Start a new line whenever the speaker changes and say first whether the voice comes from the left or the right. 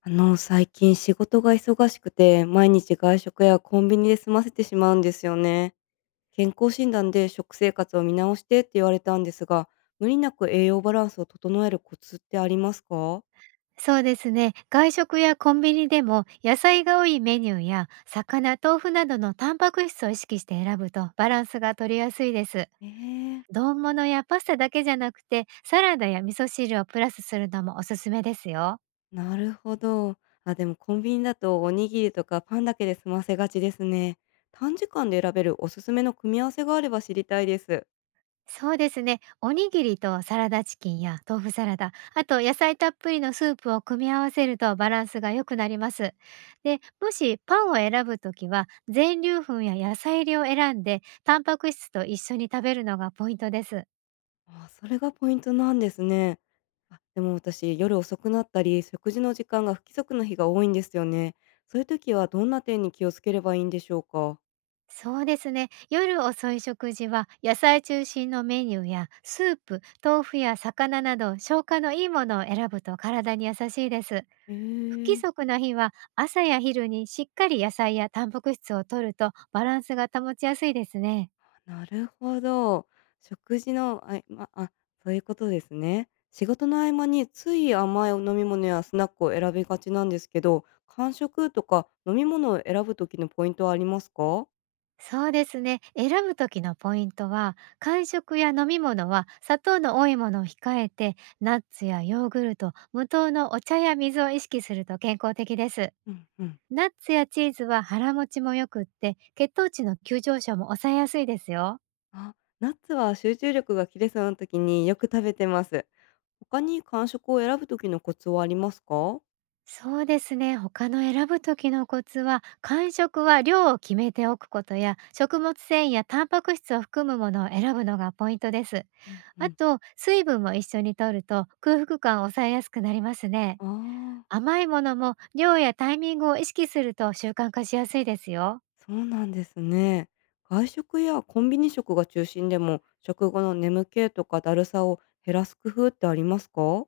left: 最近仕事が忙しくて、毎日外食やコンビニで済ませてしまうんですよね。健康診断で食生活を見直してって言われたんですが、無理なく栄養バランスを整えるコツってありますか？
right: そうですね。外食やコンビニでも野菜が多いメニューや魚、豆腐などのタンパク質を意識して選ぶとバランスが取りやすいです。
left: ええ。
right: 丼物やパスタだけじゃなくてサラダや味噌汁をプラスするのもおすすめですよ。
left: なるほど。あ、でもコンビニだとおにぎりとかパンだけで済ませがちですね。短時間で選べるおすすめの組み合わせがあれば知りたいです。
right: そうですね。おにぎりとサラダチキンや豆腐サラダ、あと野菜たっぷりのスープを組み合わせるとバランスが良くなります。で、もしパンを選ぶときは全粒粉や野菜入りを選んで、タンパク質と一緒に食べるのがポイントです。
left: あ、それがポイントなんですね。あ、でも私、夜遅くなったり、食事の時間が不規則な日が多いんですよね。そういう時はどんな点に気をつければいいんでしょうか？
right: そうですね。夜遅い食事は野菜中心のメニューやスープ、豆腐や魚など消化のいいものを選ぶと体に優しいです。
left: え
right: 不規
left: ー。
right: 則な日は朝や昼にしっかり野菜やタンパク質を摂るとバランスが保ちやすいですね。
left: なるほど。食事の合間あ、そういうことですね。仕事の合間につい甘いお飲み物やスナックを選びがちなんですけど、間食とか飲み物を選ぶ時のポイントはありますか？
right: そうですね。選ぶ時のポイントは、間食や飲み物は砂糖の多いものを控えて、ナッツやヨーグルト、無糖のお茶や水を意識すると健康的です。
left: うんうん。
right: ナッツやチーズは腹持ちも良くって、血糖値の急上昇も抑えやすいですよ。
left: あ、ナッツは集中力が切れそうな時によく食べてます。他に間食を選ぶ時のコツはありますか？
right: そうですね。他の選ぶ時のコツは、間食は量を決めておくことや、食物繊維やタンパク質を含むものを選ぶのがポイントです。
left: うんう
right: あ
left: ん。
right: と、水分も一緒に摂ると空腹感を抑えやすくなりますね。
left: ああ、
right: 甘いものも量やタイミングを意識すると習慣化しやすいですよ。
left: そうなんですね。外食やコンビニ食が中心でも、食後の眠気とかだるさを減らす工夫ってありますか？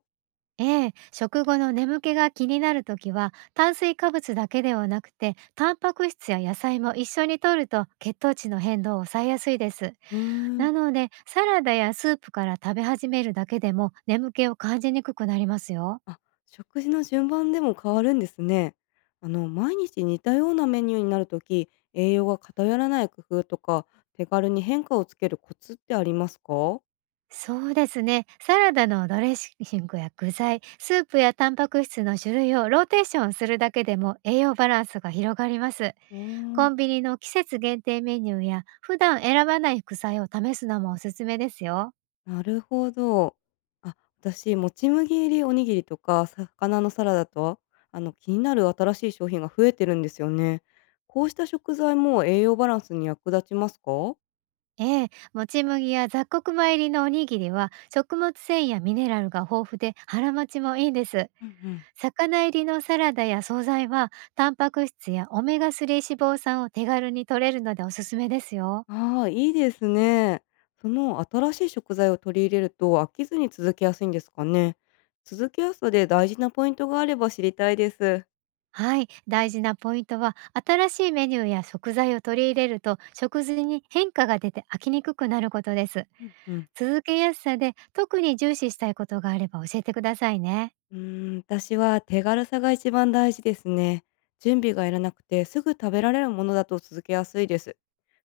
right: ええ、食後の眠気が気になるときは、炭水化物だけではなくて、タンパク質や野菜も一緒に摂ると血糖値の変動を抑えやすいです。
left: うーん。
right: なので、サラダやスープから食べ始めるだけでも眠気を感じにくくなりますよ。
left: あ、食事の順番でも変わるんですね。毎日似たようなメニューになるとき、栄養が偏らない工夫とか、手軽に変化をつけるコツってありますか？
right: そうですね。サラダのドレッシングや具材、スープやタンパク質の種類をローテーションするだけでも栄養バランスが広がります。
left: うー
right: コ
left: ん。
right: ンビニの季節限定メニューや普段選ばない副菜を試すのもおすすめですよ。
left: なるほど。あ、私、もち麦入りおにぎりとか魚のサラダと、気になる新しい商品が増えてるんですよね。こうした食材も栄養バランスに役立ちますか？
right: ええ、もち麦や雑穀米入りのおにぎりは食物繊維やミネラルが豊富で腹持ちもいいんです。
left: うんうん。
right: 魚入りのサラダや惣菜はタンパク質やオメガ3脂肪酸を手軽に摂れるのでおすすめですよ。
left: ああ、いいですね。その新しい食材を取り入れると飽きずに続けやすいんですかね。続けやすさで大事なポイントがあれば知りたいです。
right: はい、大事なポイントは、新しいメニューや食材を取り入れると食事に変化が出て飽きにくくなることです。
left: うんうん。
right: 続けやすさで特に重視したいことがあれば教えてくださいね。
left: うーん、私は手軽さが一番大事ですね。準備がいらなくてすぐ食べられるものだと続けやすいです。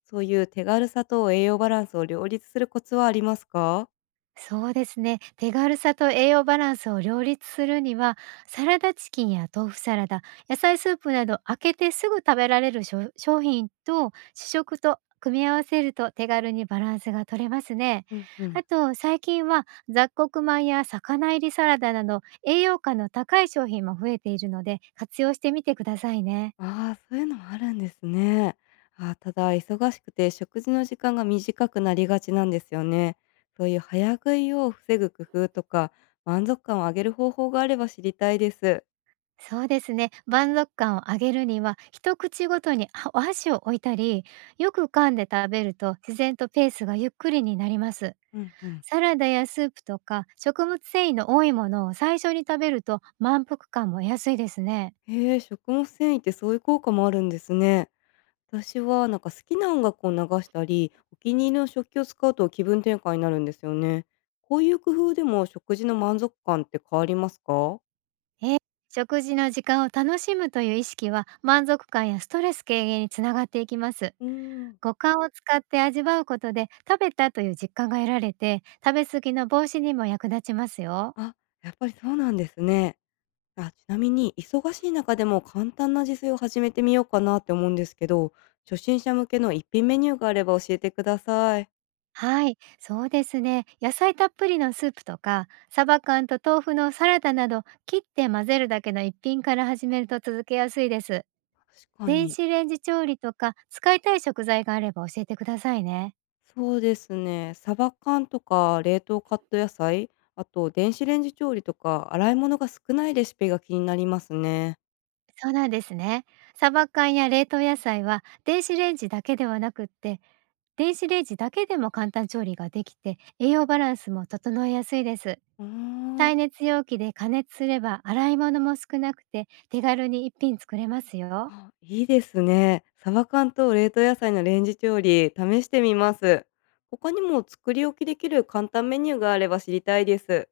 left: そういう手軽さと栄養バランスを両立するコツはありますか？
right: そうですね。手軽さと栄養バランスを両立するには、サラダチキンや豆腐サラダ、野菜スープなど開けてすぐ食べられる商品と主食と組み合わせると手軽にバランスが取れますね。
left: うんうん。
right: あと、最近は雑穀米や魚入りサラダなど栄養価の高い商品も増えているので活用してみてくださいね。
left: ああ、そういうのもあるんですね。ああ、ただ忙しくて食事の時間が短くなりがちなんですよね。そういう早食いを防ぐ工夫とか満足感を上げる方法があれば知りたいです。
right: そうですね。満足感を上げるには、一口ごとにはお箸を置いたり、よく噛んで食べると自然とペースがゆっくりになります。
left: うんうん。
right: サラダやスープとか食物繊維の多いものを最初に食べると満腹感も安いですね。
left: へえ、食物繊維ってそういう効果もあるんですね。私はなんか好きな音楽を流したり、お気に入りの食器を使うと気分転換になるんですよね。こういう工夫でも食事の満足感って変わりますか？
right: えー食事の時間を楽しむという意識は、満足感やストレス軽減につながっていきます。
left: うーん。
right: 五感を使って味わうことで食べたという実感が得られて、食べ過ぎの防止にも役立ちますよ。
left: あ、やっぱりそうなんですね。あ、ちなみに忙しい中でも簡単な自炊を始めてみようかなって思うんですけど、初心者向けの一品メニューがあれば教えてください。
right: はい、そうですね。野菜たっぷりのスープとか、サバ缶と豆腐のサラダなど、切って混ぜるだけの一品から始めると続けやすいです。
left: 確か
right: 電
left: に。
right: 子レンジ調理とか、使いたい食材があれば教えてくださいね。
left: そうですね。サバ缶とか冷凍カット野菜、あと電子レンジ調理とか洗い物が少ないレシピが気になりますね。
right: そうなんですね。サバ缶や冷凍野菜は、電子レンジだけではなくって、電子レンジだけでも簡単調理ができて、栄養バランスも整えやすいです。
left: うーん。
right: 耐熱容器で加熱すれば洗い物も少なくて手軽に一品作れますよ。
left: あ、いいですね。サバ缶と冷凍野菜のレンジ調理、試してみます。他にも作り置きできる簡単メニューがあれば知りたいです。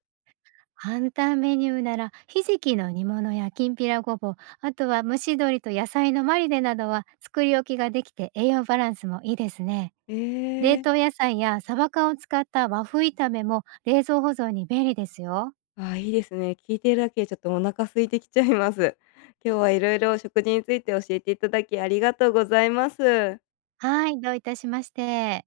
right: 簡単メニューなら、ひじきの煮物やきんぴらごぼう、あとは蒸し鶏と野菜のマリネなどは作り置きができて栄養バランスもいいですね。
left: え
right: 冷
left: ー、
right: 凍野菜やサバ缶を使った和風炒めも冷蔵保存に便利ですよ。
left: あ、いいですね。聞いてるだけでちょっとお腹空いてきちゃいます。今日はいろいろ食事について教えていただきありがとうございます。
right: はい、どういたしまして。